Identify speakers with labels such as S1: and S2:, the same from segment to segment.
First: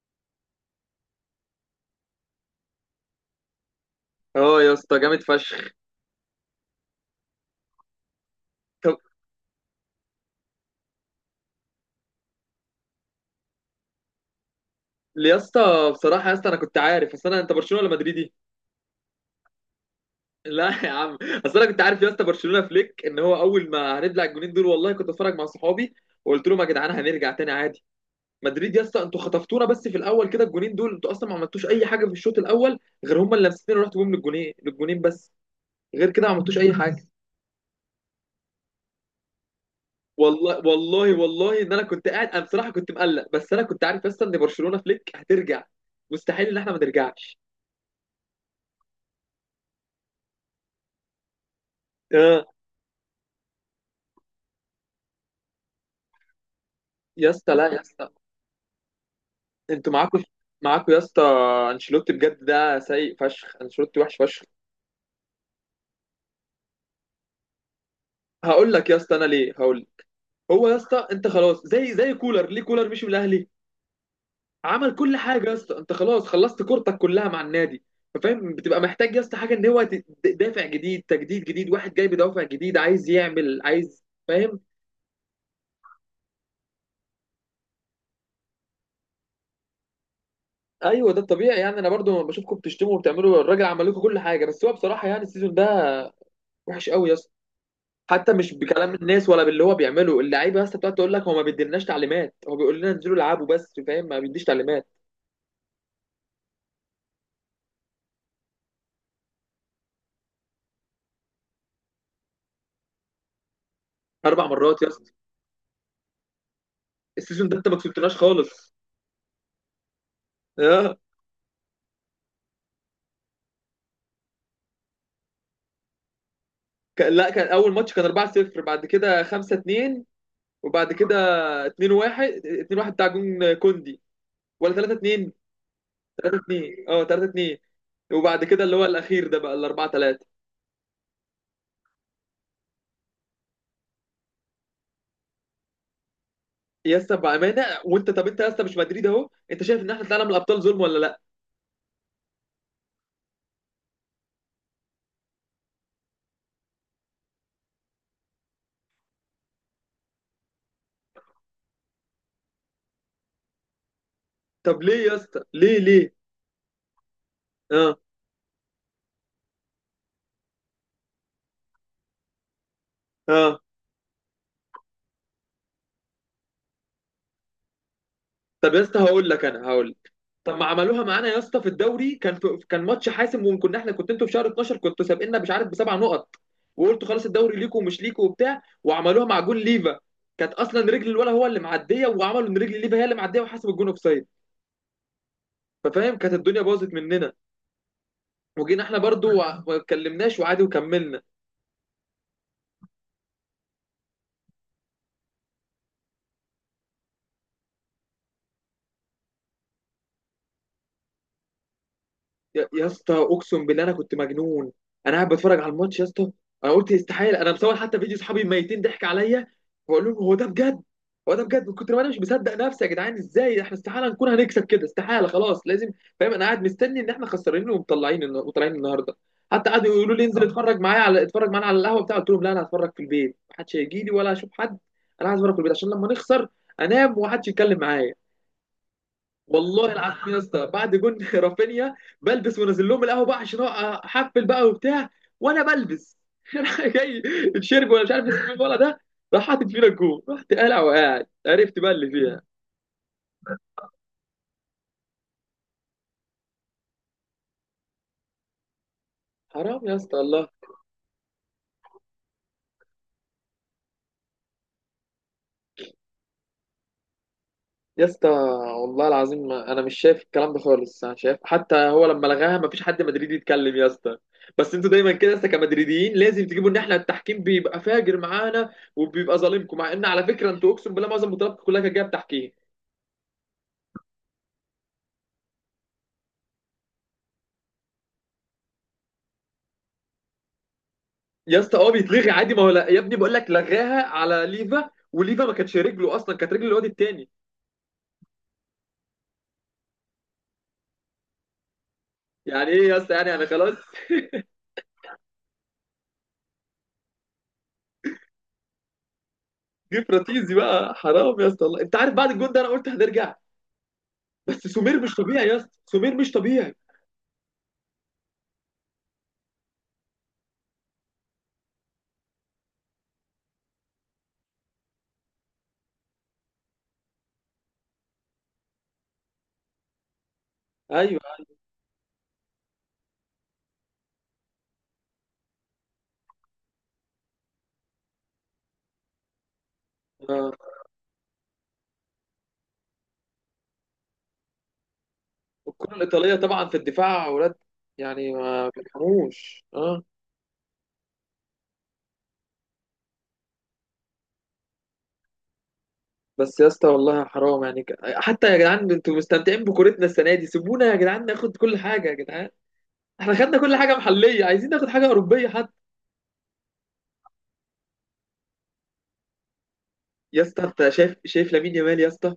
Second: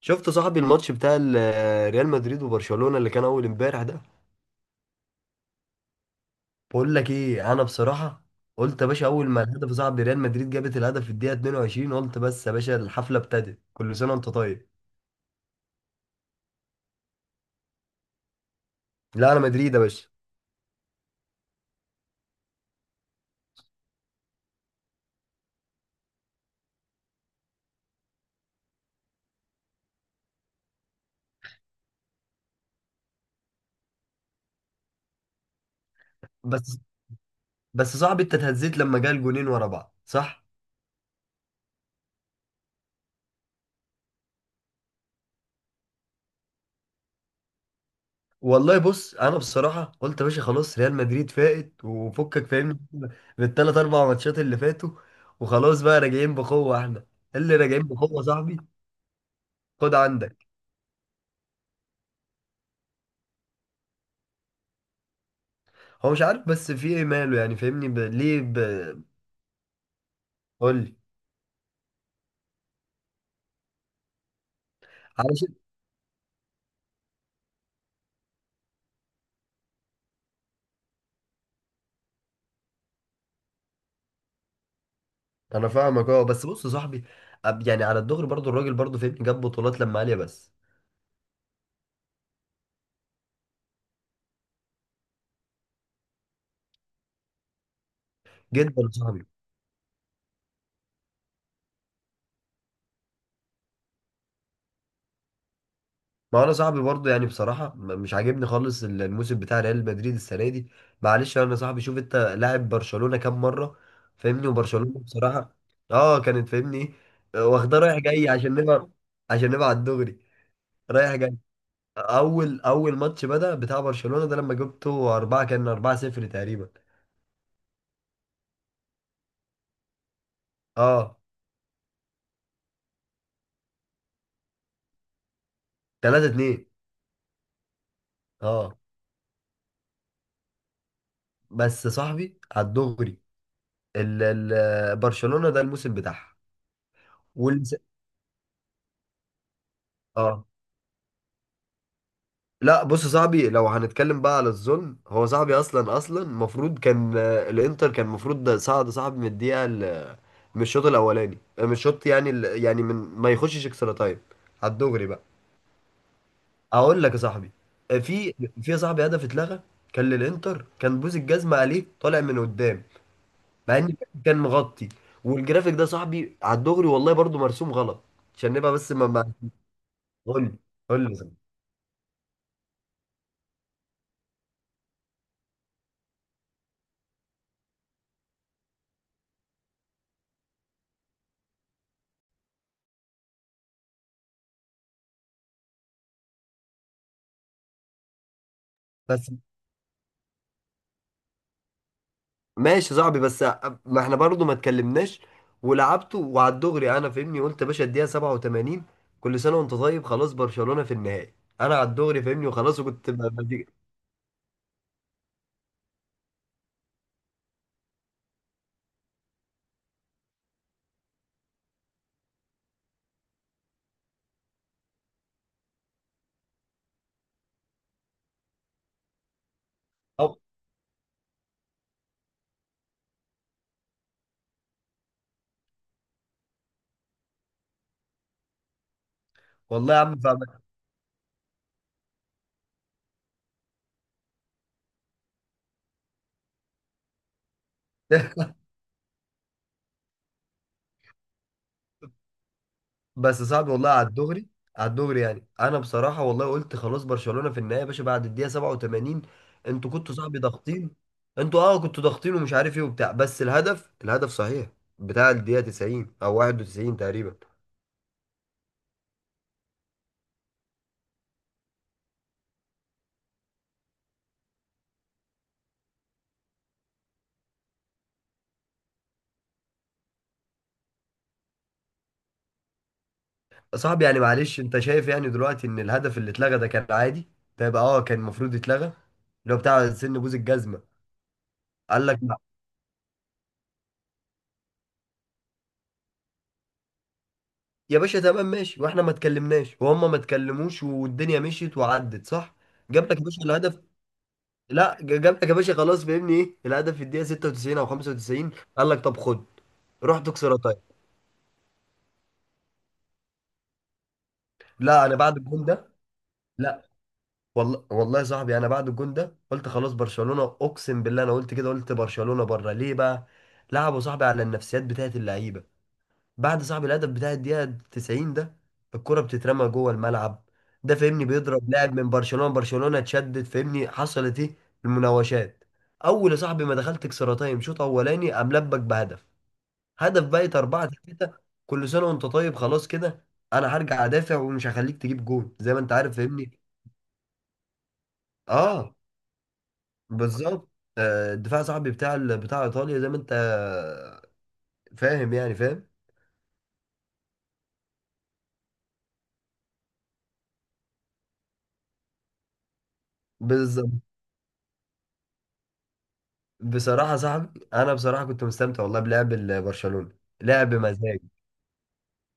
S1: شفت صاحبي الماتش بتاع ريال مدريد وبرشلونة اللي كان اول امبارح ده.
S2: اه يا اسطى، جامد فشخ.
S1: بقول لك ايه انا بصراحة، قلت يا
S2: طب
S1: باشا اول ما الهدف صاحبي ريال مدريد جابت الهدف في الدقيقة 22، قلت بس يا باشا الحفلة ابتدت، كل سنة وانت طيب.
S2: يا اسطى، بصراحه يا اسطى، انا كنت عارف. اصل انا، انت برشلونه ولا مدريدي؟
S1: لا انا مدريد يا باشا.
S2: لا يا عم. اصل انا كنت عارف يا اسطى، برشلونه فليك ان هو اول ما هنبلع الجونين دول، والله كنت اتفرج مع صحابي وقلت لهم يا جدعان هنرجع تاني عادي. مدريد يا اسطى انتوا خطفتونا بس في الاول كده، الجونين دول انتوا اصلا ما عملتوش اي حاجه في الشوط الاول، غير هم اللي لمستين ورحتوا بيهم للجونين بس، غير كده ما عملتوش اي
S1: بس
S2: حاجه.
S1: بس صاحبي، انت اتهزيت لما جه الجونين ورا بعض، صح؟
S2: والله والله والله ان انا كنت قاعد، انا بصراحه كنت مقلق، بس انا كنت عارف يا اسطى ان برشلونه فليك هترجع، مستحيل ان احنا ما نرجعش.
S1: والله بص، انا بصراحة قلت يا باشا خلاص ريال مدريد فائت وفكك،
S2: آه.
S1: فاهمني؟ بالثلاث اربع ماتشات اللي فاتوا، وخلاص بقى راجعين بقوة احنا،
S2: يا اسطى
S1: اللي
S2: لا يا
S1: راجعين
S2: اسطى،
S1: بقوة صاحبي.
S2: انتوا
S1: خد
S2: معاكوا،
S1: عندك.
S2: معاكوا يا اسطى. انشيلوتي بجد ده سيء فشخ، انشيلوتي وحش فشخ.
S1: هو مش عارف بس في ايه ماله، يعني فاهمني ليه
S2: هقول لك يا اسطى انا ليه، هقول لك. هو يا
S1: قول لي.
S2: اسطى انت خلاص، زي كولر، ليه كولر مشي من الاهلي؟ عمل كل حاجه يا
S1: علشان
S2: اسطى، انت خلاص خلصت كورتك كلها مع النادي، فاهم؟ بتبقى محتاج يا اسطى حاجه، ان هو دافع جديد، تجديد جديد، واحد جاي بدافع جديد عايز يعمل، عايز، فاهم.
S1: انا فاهمك، اه بس بص يا صاحبي، يعني على الدغري برضو الراجل برضو فاهمني جاب بطولات لما عاليه بس.
S2: ايوه ده الطبيعي يعني، انا برضو لما بشوفكم بتشتموا وبتعملوا، الراجل عمل لكم كل حاجه، بس هو بصراحه يعني السيزون ده وحش قوي يا اسطى. حتى مش
S1: جدا يا
S2: بكلام
S1: صاحبي،
S2: الناس ولا باللي هو بيعمله اللعيبه، بس بتقعد تقول لك هو ما بيديلناش تعليمات، هو بيقول لنا انزلوا العبوا بس، فاهم، ما بيديش تعليمات.
S1: ما انا صاحبي برضو يعني بصراحه مش عاجبني خالص الموسم بتاع ريال مدريد السنه دي. معلش انا صاحبي، شوف انت لاعب برشلونه كام مره؟
S2: اربع
S1: فاهمني
S2: مرات يا
S1: وبرشلونه
S2: اسطى،
S1: بصراحه. اه كانت فاهمني، إيه،
S2: السيزون ده انت ما
S1: واخداه رايح
S2: كسبتناش
S1: جاي عشان
S2: خالص.
S1: نبقى، عشان نبقى على الدغري،
S2: اه
S1: رايح جاي. اول ماتش بدأ بتاع برشلونة ده لما جبته أربعة، كان أربعة صفر تقريبا.
S2: كان، لا كان اول ماتش كان 4-0، بعد كده 5-2، وبعد كده
S1: اه،
S2: 2-1. 2-1 بتاع جون كوندي، ولا 3-2؟
S1: تلاتة اتنين.
S2: 3-2، اه 3-2. وبعد كده اللي
S1: اه.
S2: هو الاخير ده بقى ال 4-3.
S1: بس صاحبي على الدغري، ال ال برشلونة ده الموسم بتاعها.
S2: يا اسطى بامانه،
S1: والس...
S2: وانت، طب انت يا اسطى مش مدريد اهو، انت شايف ان احنا طلعنا من
S1: اه،
S2: الابطال ظلم ولا لا؟
S1: لا بص صاحبي، لو هنتكلم بقى على الظلم، هو صاحبي اصلا المفروض كان، الانتر كان المفروض ده صعد صاحبي من الدقيقة، من الشوط الاولاني، من الشوط يعني يعني من ما يخشش اكسترا تايم. على
S2: طب ليه
S1: الدغري
S2: يا
S1: بقى،
S2: اسطى، ليه ليه؟
S1: اقول لك يا صاحبي.
S2: اه.
S1: في في يا صاحبي هدف اتلغى، كان للانتر، كان بوز الجزمه عليه طالع من قدام،
S2: اه.
S1: مع ان كان مغطي. والجرافيك ده يا صاحبي على الدغري والله برضو مرسوم غلط. عشان نبقى
S2: طب يا
S1: بس
S2: اسطى
S1: ما
S2: هقول
S1: ما
S2: لك، انا هقول لك.
S1: قول لي.
S2: طب ما
S1: قول
S2: عملوها
S1: لي يا
S2: معانا
S1: صاحبي.
S2: يا اسطى في الدوري، كان في، كان ماتش حاسم، وكنا احنا كنت، انتوا في شهر 12 كنتوا سابقنا مش عارف بسبع نقط، وقلتوا خلاص الدوري ليكوا ومش ليكوا وبتاع، وعملوها مع جون ليفا، كانت اصلا رجل الولا هو اللي معديه، وعملوا ان رجل ليفا هي اللي معديه، وحسب الجون اوفسايد. ففاهم كانت الدنيا باظت مننا، وجينا احنا
S1: بس،
S2: برضو ما اتكلمناش وعادي وكملنا.
S1: ماشي يا صاحبي، بس ما احنا برضو ما اتكلمناش ولعبته. وعلى الدغري انا فاهمني قلت يا باشا الدقيقه 87، كل سنه وانت طيب، خلاص برشلونه في النهائي. انا على الدغري فاهمني
S2: يا
S1: وخلاص،
S2: يا
S1: وكنت
S2: اسطى اقسم بالله انا كنت مجنون. انا قاعد بتفرج على الماتش يا اسطى، انا قلت استحاله. انا مصور حتى فيديو، صحابي ميتين ضحك عليا، بقول لهم هو ده بجد؟ هو ده بجد، من كتر ما انا مش مصدق نفسي يا جدعان، ازاي احنا؟ استحاله نكون هنكسب كده، استحاله، خلاص لازم، فاهم. انا قاعد مستني ان احنا خسرانين ومطلعين وطالعين النهارده. حتى قعدوا يقولوا لي
S1: أو-
S2: انزل اتفرج معايا على، اتفرج معانا على القهوه بتاع قلت لهم لا انا هتفرج في البيت، محدش هيجي لي ولا هشوف حد. انا عايز اتفرج في البيت عشان لما نخسر انام ومحدش يتكلم معايا. والله
S1: والله يا عم
S2: العظيم يا
S1: فاهمك.
S2: اسطى بعد جون رافينيا بلبس ونازل لهم القهوه بقى عشان احفل بقى وبتاع، وانا بلبس راح جاي الشرب، ولا مش عارف اسمه مين ولا ده، راح حاطط فينا الجون، رحت قالع وقاعد، عرفت بقى اللي فيها.
S1: بس صعب والله، على الدغري، على الدغري يعني انا بصراحه والله قلت خلاص برشلونه في النهايه يا باشا بعد الدقيقه 87.
S2: حرام
S1: انتوا
S2: يا
S1: كنتوا
S2: اسطى،
S1: صعب
S2: الله.
S1: ضاغطين، انتوا اه كنتوا ضاغطين ومش عارف ايه وبتاع، بس الهدف صحيح بتاع الدقيقه 90 او 91 تقريبا.
S2: يا اسطى والله العظيم انا مش شايف الكلام ده خالص، انا شايف حتى هو لما لغاها ما فيش حد مدريدي يتكلم يا اسطى، بس انتوا دايما كده يا اسطى كمدريديين لازم تجيبوا ان احنا التحكيم بيبقى فاجر معانا وبيبقى ظالمكم، مع ان على فكره انتوا اقسم بالله معظم بطولاتكم كلها كانت جايه بتحكيم.
S1: صعب يعني، معلش انت شايف يعني دلوقتي ان الهدف اللي اتلغى ده كان عادي؟ ده يبقى اه كان المفروض يتلغى، اللي هو بتاع سن بوز الجزمه.
S2: يا اسطى اه
S1: قال لك
S2: بيتلغي
S1: لا،
S2: عادي، ما هو لا يا ابني، بقول لك لغاها على ليفا، وليفا ما كانتش رجله اصلا، كانت رجل الواد التاني.
S1: يا باشا تمام ماشي، واحنا ما اتكلمناش وهم ما اتكلموش والدنيا مشيت وعدت، صح؟
S2: يعني ايه يا
S1: جاب
S2: اسطى؟
S1: لك يا
S2: يعني
S1: باشا
S2: انا خلاص
S1: الهدف. لا جاب لك يا باشا خلاص، فاهمني ايه، الهدف في الدقيقه 96 او 95، قال لك طب خد.
S2: جه
S1: روح
S2: فراتيزي
S1: تكسر طيب.
S2: بقى، حرام يا اسطى، والله انت عارف بعد الجون ده انا قلت هنرجع. بس سمير
S1: لا
S2: مش
S1: انا بعد
S2: طبيعي يا
S1: الجون
S2: اسطى،
S1: ده،
S2: سمير مش طبيعي.
S1: لا، والله والله يا صاحبي انا بعد الجون ده قلت خلاص برشلونه، اقسم بالله انا قلت كده، قلت برشلونه بره ليه بقى؟ لعبوا صاحبي على النفسيات بتاعت اللعيبه، بعد صاحبي الهدف بتاع الدقيقه 90 ده، الكره بتترمى جوه الملعب، ده
S2: ايوه.
S1: فاهمني بيضرب لاعب من برشلونه، برشلونه اتشدد فاهمني حصلت ايه؟ المناوشات. اول يا صاحبي ما دخلت اكسترا تايم شوط اولاني، قام لبك بهدف، هدف
S2: آه.
S1: بقت 4-3، كل سنه وانت طيب خلاص كده. انا هرجع ادافع ومش هخليك تجيب جون، زي ما انت
S2: الكره
S1: عارف
S2: الايطاليه
S1: فاهمني.
S2: طبعا في الدفاع اولاد، يعني ما
S1: اه،
S2: بيرحموش، اه.
S1: بالظبط. الدفاع صاحبي بتاع بتاع ايطاليا، زي ما انت فاهم يعني فاهم.
S2: بس يا اسطى والله حرام يعني، حتى يا جدعان انتوا مستمتعين بكورتنا السنه دي، سيبونا يا جدعان ناخد كل حاجه يا جدعان. احنا خدنا كل حاجه
S1: بالظبط.
S2: محليه، عايزين ناخد حاجه اوروبيه حتى.
S1: بصراحه صاحبي، انا بصراحه كنت مستمتع والله بلعب برشلونه.
S2: يا اسطى
S1: لعب
S2: انت شايف،
S1: مزاج،
S2: شايف لامين يامال يا اسطى؟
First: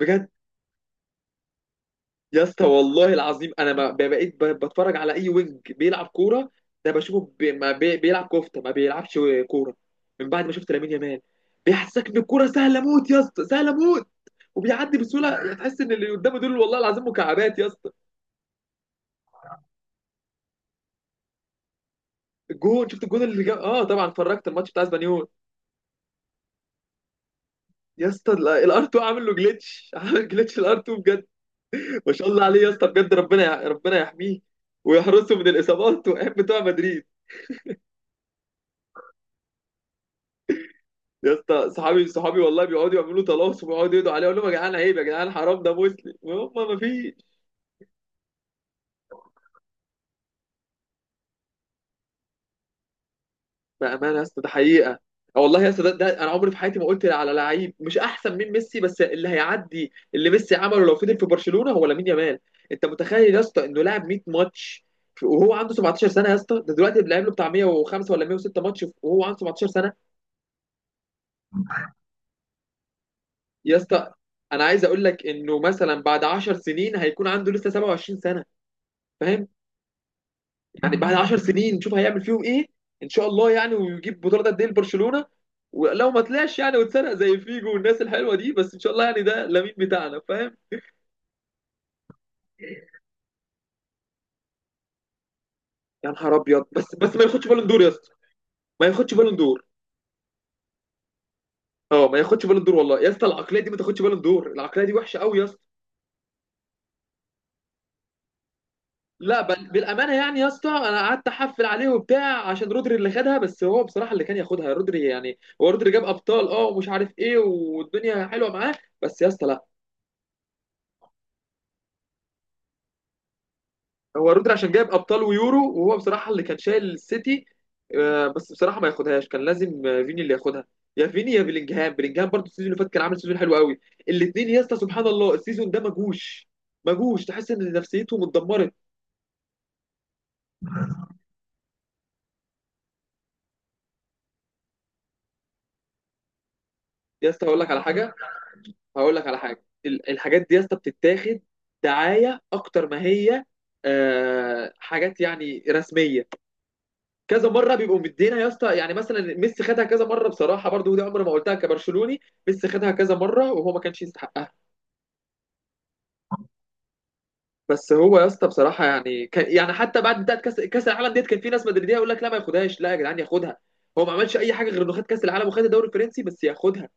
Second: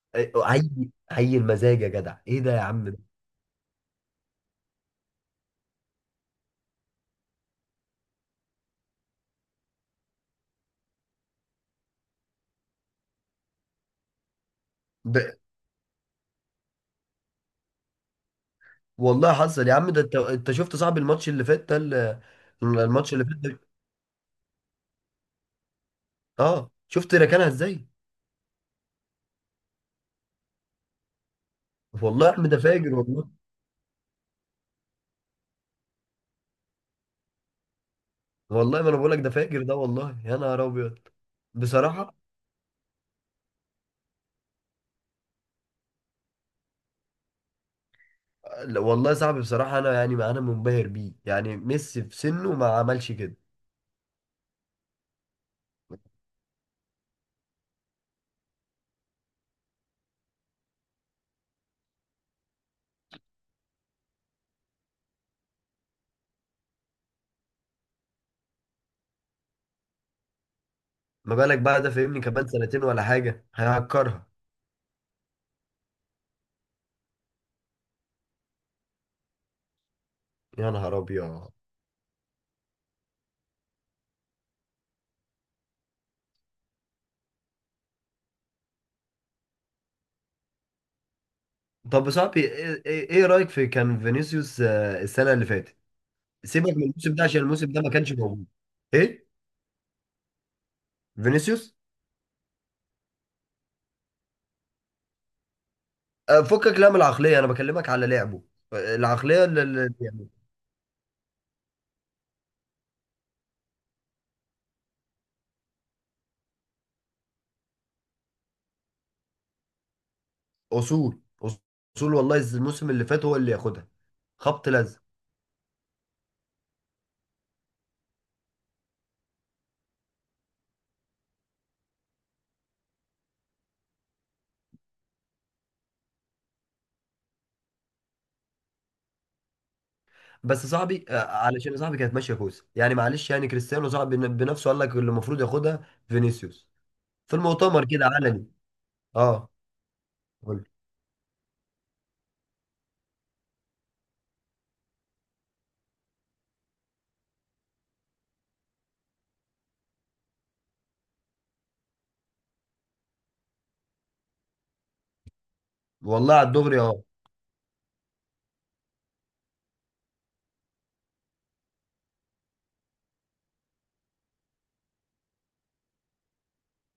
S2: بجد.
S1: إيه، عي المزاج يا جدع. ايه
S2: يا
S1: ده يا
S2: اسطى
S1: عم ده؟
S2: والله العظيم انا ما ب- بقيت بتفرج على اي وينج بيلعب كوره، ده بشوفه بي بيلعب كفته، ما بيلعبش كوره من بعد ما شفت لامين يامال. بيحسسك ان الكوره سهله موت يا اسطى، سهله موت. وبيعدي
S1: ده-
S2: بسهوله، تحس ان اللي قدامه دول والله العظيم مكعبات يا اسطى.
S1: والله حصل يا عم ده، انت شفت صاحبي الماتش اللي فات ده
S2: الجون، شفت
S1: الماتش
S2: الجون
S1: اللي فات
S2: اللي جاب؟
S1: ده،
S2: اه طبعا اتفرجت الماتش بتاع اسبانيول.
S1: اه شفت ركنها ازاي؟
S2: يا اسطى الار 2 عامل له جليتش، عامل جليتش الار 2 بجد. ما
S1: والله
S2: شاء
S1: يا
S2: الله
S1: عم ده
S2: عليه يا اسطى
S1: فاجر
S2: بجد،
S1: والله.
S2: ربنا ربنا يحميه ويحرسه من الاصابات والايام بتوع مدريد.
S1: والله ما انا بقول لك ده فاجر ده، والله يا نهار ابيض.
S2: يا اسطى صحابي
S1: بصراحه،
S2: صحابي والله بيقعدوا يعملوا تلاصم ويقعدوا يدعوا عليه، اقول لهم يا جدعان عيب يا جدعان حرام ده مسلم، هم ما فيش.
S1: لا، والله يا صاحبي بصراحه انا يعني انا منبهر بيه، يعني ميسي في سنه ما عملش كده.
S2: بامانه يا اسطى ده حقيقه. آه والله يا اسطى، ده انا عمري في حياتي ما قلت على لعيب مش احسن من ميسي، بس اللي هيعدي اللي ميسي عمله لو فضل في برشلونه هو لامين يامال. انت متخيل يا اسطى انه لعب 100 ماتش وهو عنده 17 سنه يا اسطى؟ ده دلوقتي لعب له بتاع 105 ولا 106 ماتش وهو عنده 17 سنه.
S1: ما بالك بقى، ده فاهمني كمان سنتين ولا حاجه
S2: يا اسطى
S1: هيهكرها.
S2: انا عايز اقول لك انه مثلا بعد 10 سنين هيكون عنده لسه 27 سنه، فاهم؟
S1: يا
S2: يعني
S1: نهار
S2: بعد 10
S1: ابيض.
S2: سنين نشوف هيعمل فيهم ايه، ان شاء الله يعني، ويجيب بطوله قد ايه لبرشلونه. ولو ما طلعش يعني واتسرق زي فيجو والناس الحلوه دي، بس ان شاء الله يعني ده لامين بتاعنا، فاهم.
S1: طب يا صاحبي، إيه رايك في كان فينيسيوس السنه اللي فاتت؟
S2: يا نهار ابيض.
S1: سيبك من
S2: بس
S1: الموسم
S2: بس ما
S1: ده عشان
S2: ياخدش بالون
S1: الموسم ده
S2: دور يا
S1: ما
S2: اسطى،
S1: كانش موجود.
S2: ما ياخدش
S1: ايه
S2: بالون دور.
S1: فينيسيوس؟
S2: اه ما ياخدش بالون دور، والله يا اسطى العقليه دي ما تاخدش بالون دور، العقليه دي وحشه قوي يا اسطى.
S1: فكك لا من العقليه، انا بكلمك على لعبه، آه،
S2: لا
S1: العقليه
S2: بل
S1: اللي
S2: بالامانه يعني يا اسطى، انا قعدت احفل عليه وبتاع عشان رودري اللي خدها، بس هو بصراحه اللي كان ياخدها رودري، يعني هو رودري جاب ابطال اه ومش عارف ايه والدنيا حلوه معاه، بس يا اسطى لا.
S1: اصول، اصول والله الموسم اللي فات هو اللي ياخدها.
S2: هو رودري
S1: خبط
S2: عشان جايب
S1: لزق.
S2: ابطال ويورو، وهو بصراحه اللي كان شايل السيتي. آه، بس بصراحه ما ياخدهاش، كان لازم آه، فيني اللي ياخدها. يا فيني يا بلينجهام، بلينجهام برضه السيزون اللي فات كان عامل سيزون حلو قوي. الاثنين يا اسطى سبحان الله السيزون ده مجوش، مجوش، تحس ان نفسيتهم اتدمرت.
S1: بس صاحبي، علشان صاحبي كانت ماشيه كويس يعني. معلش يعني كريستيانو صاحبي بنفسه قال لك اللي المفروض ياخدها فينيسيوس،
S2: يا
S1: في
S2: اسطى هقول لك على
S1: المؤتمر كده
S2: حاجه،
S1: علني.
S2: هقول لك على
S1: اه،
S2: حاجه، الحاجات دي يا
S1: قول.
S2: اسطى بتتاخد دعايه اكتر ما هي آه، حاجات يعني رسميه. كذا مره بيبقوا مدينا يا اسطى، يعني مثلا ميسي خدها كذا مره بصراحه برضو، ودي عمري ما قلتها كبرشلوني، ميسي خدها كذا مره وهو ما كانش يستحقها.
S1: والله على الدغري اه.
S2: بس هو يا اسطى بصراحه يعني كان يعني، حتى بعد بتاعت كاس العالم ديت كان في ناس مدريديه يقول لك لا ما ياخدهاش، لا يا جدعان ياخدها. هو ما عملش اي حاجه غير انه خد كاس العالم وخد الدوري الفرنسي، بس ياخدها،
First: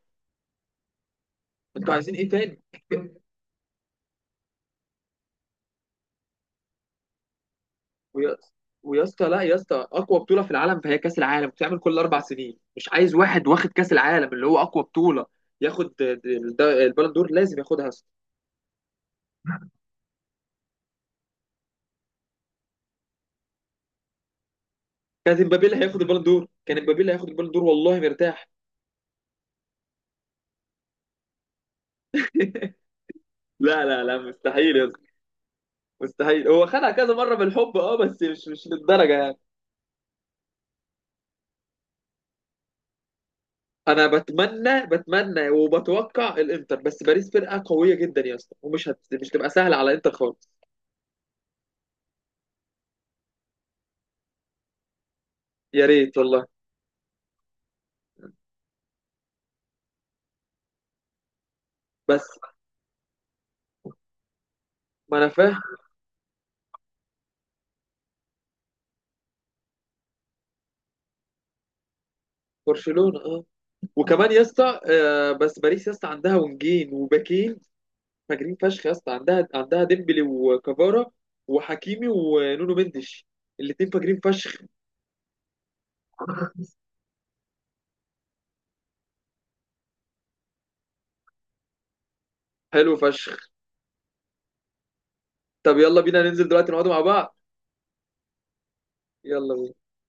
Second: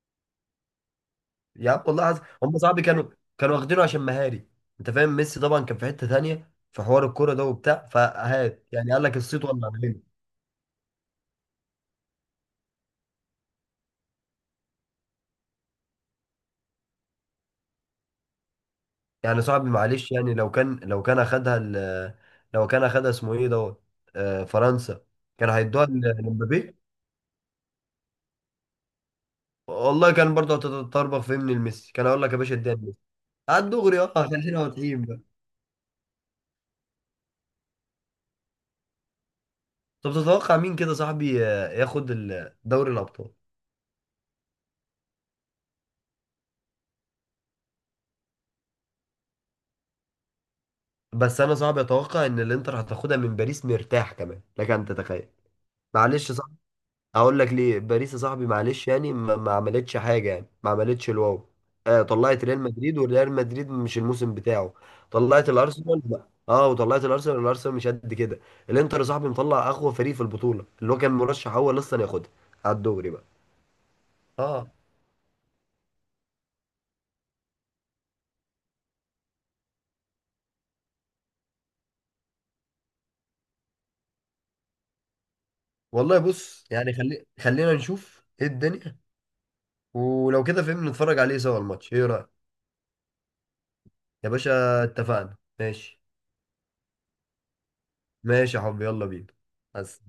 S1: يا عم
S2: انتوا
S1: والله
S2: عايزين ايه
S1: هم
S2: تاني؟
S1: صاحبي كانوا، كانوا واخدينه عشان مهاري. انت فاهم، ميسي طبعا كان في حته تانيه في حوار الكوره ده وبتاع،
S2: ويا
S1: فهات يعني
S2: ويا
S1: قال لك
S2: اسطى لا
S1: الصيت
S2: يا
S1: ولا.
S2: اسطى، اقوى بطوله في العالم فهي كاس العالم، بتعمل كل اربع سنين، مش عايز واحد واخد كاس العالم اللي هو اقوى بطوله ياخد البالون دور؟ لازم ياخدها.
S1: يعني صاحبي معلش، يعني لو كان اخدها لو كان اخدها اسمه ايه دوت، فرنسا،
S2: كانت
S1: كان
S2: امبابي اللي
S1: هيدوها
S2: هياخد البالون دور،
S1: لمبابي.
S2: كان امبابي اللي هياخد البالون دور والله مرتاح.
S1: والله كان برضه هتتطربخ في من الميسي، كان هقول لك يا باشا اديها لميسي. على
S2: لا
S1: الدغري
S2: لا
S1: اه،
S2: لا
S1: خلينا
S2: مستحيل يا
S1: واضحين
S2: اسطى،
S1: بقى.
S2: مستحيل. هو خدها كذا مره بالحب اه، بس مش، مش للدرجه يعني.
S1: طب تتوقع مين كده صاحبي ياخد دوري الابطال؟
S2: انا بتمنى بتمنى وبتوقع الانتر، بس باريس فرقه قويه جدا يا اسطى، ومش مش تبقى سهله على انتر خالص.
S1: بس انا صعب اتوقع ان الانتر هتاخدها من باريس، مرتاح كمان لك ان تتخيل؟
S2: يا ريت
S1: معلش،
S2: والله.
S1: اقول لك ليه باريس يا صاحبي معلش، يعني ما عملتش حاجه، يعني ما عملتش الواو. آه
S2: بس
S1: طلعت ريال مدريد وريال مدريد مش الموسم بتاعه.
S2: ما انا
S1: طلعت
S2: فاهم.
S1: الارسنال، لا. اه، وطلعت الارسنال، الارسنال مش قد كده. الانتر يا صاحبي مطلع اقوى فريق في البطوله، اللي هو كان مرشح اول اصلا ياخدها على الدوري
S2: برشلونه
S1: بقى.
S2: اه. وكمان يا
S1: اه،
S2: اسطى آه، بس باريس يا اسطى عندها ونجين وباكين فاجرين فشخ يا اسطى، عندها، عندها ديمبلي وكافارا وحكيمي ونونو مندش، الاتنين فاجرين فشخ.
S1: والله بص يعني، خلينا نشوف ايه الدنيا. ولو كده فهمنا نتفرج عليه سوا الماتش، ايه رأيك؟
S2: حلو فشخ.
S1: يا باشا اتفقنا،
S2: طب يلا
S1: ماشي.
S2: بينا ننزل دلوقتي نقعد مع بعض.
S1: ماشي يا حبيبي، يلا بينا.
S2: يلا بينا.
S1: بس.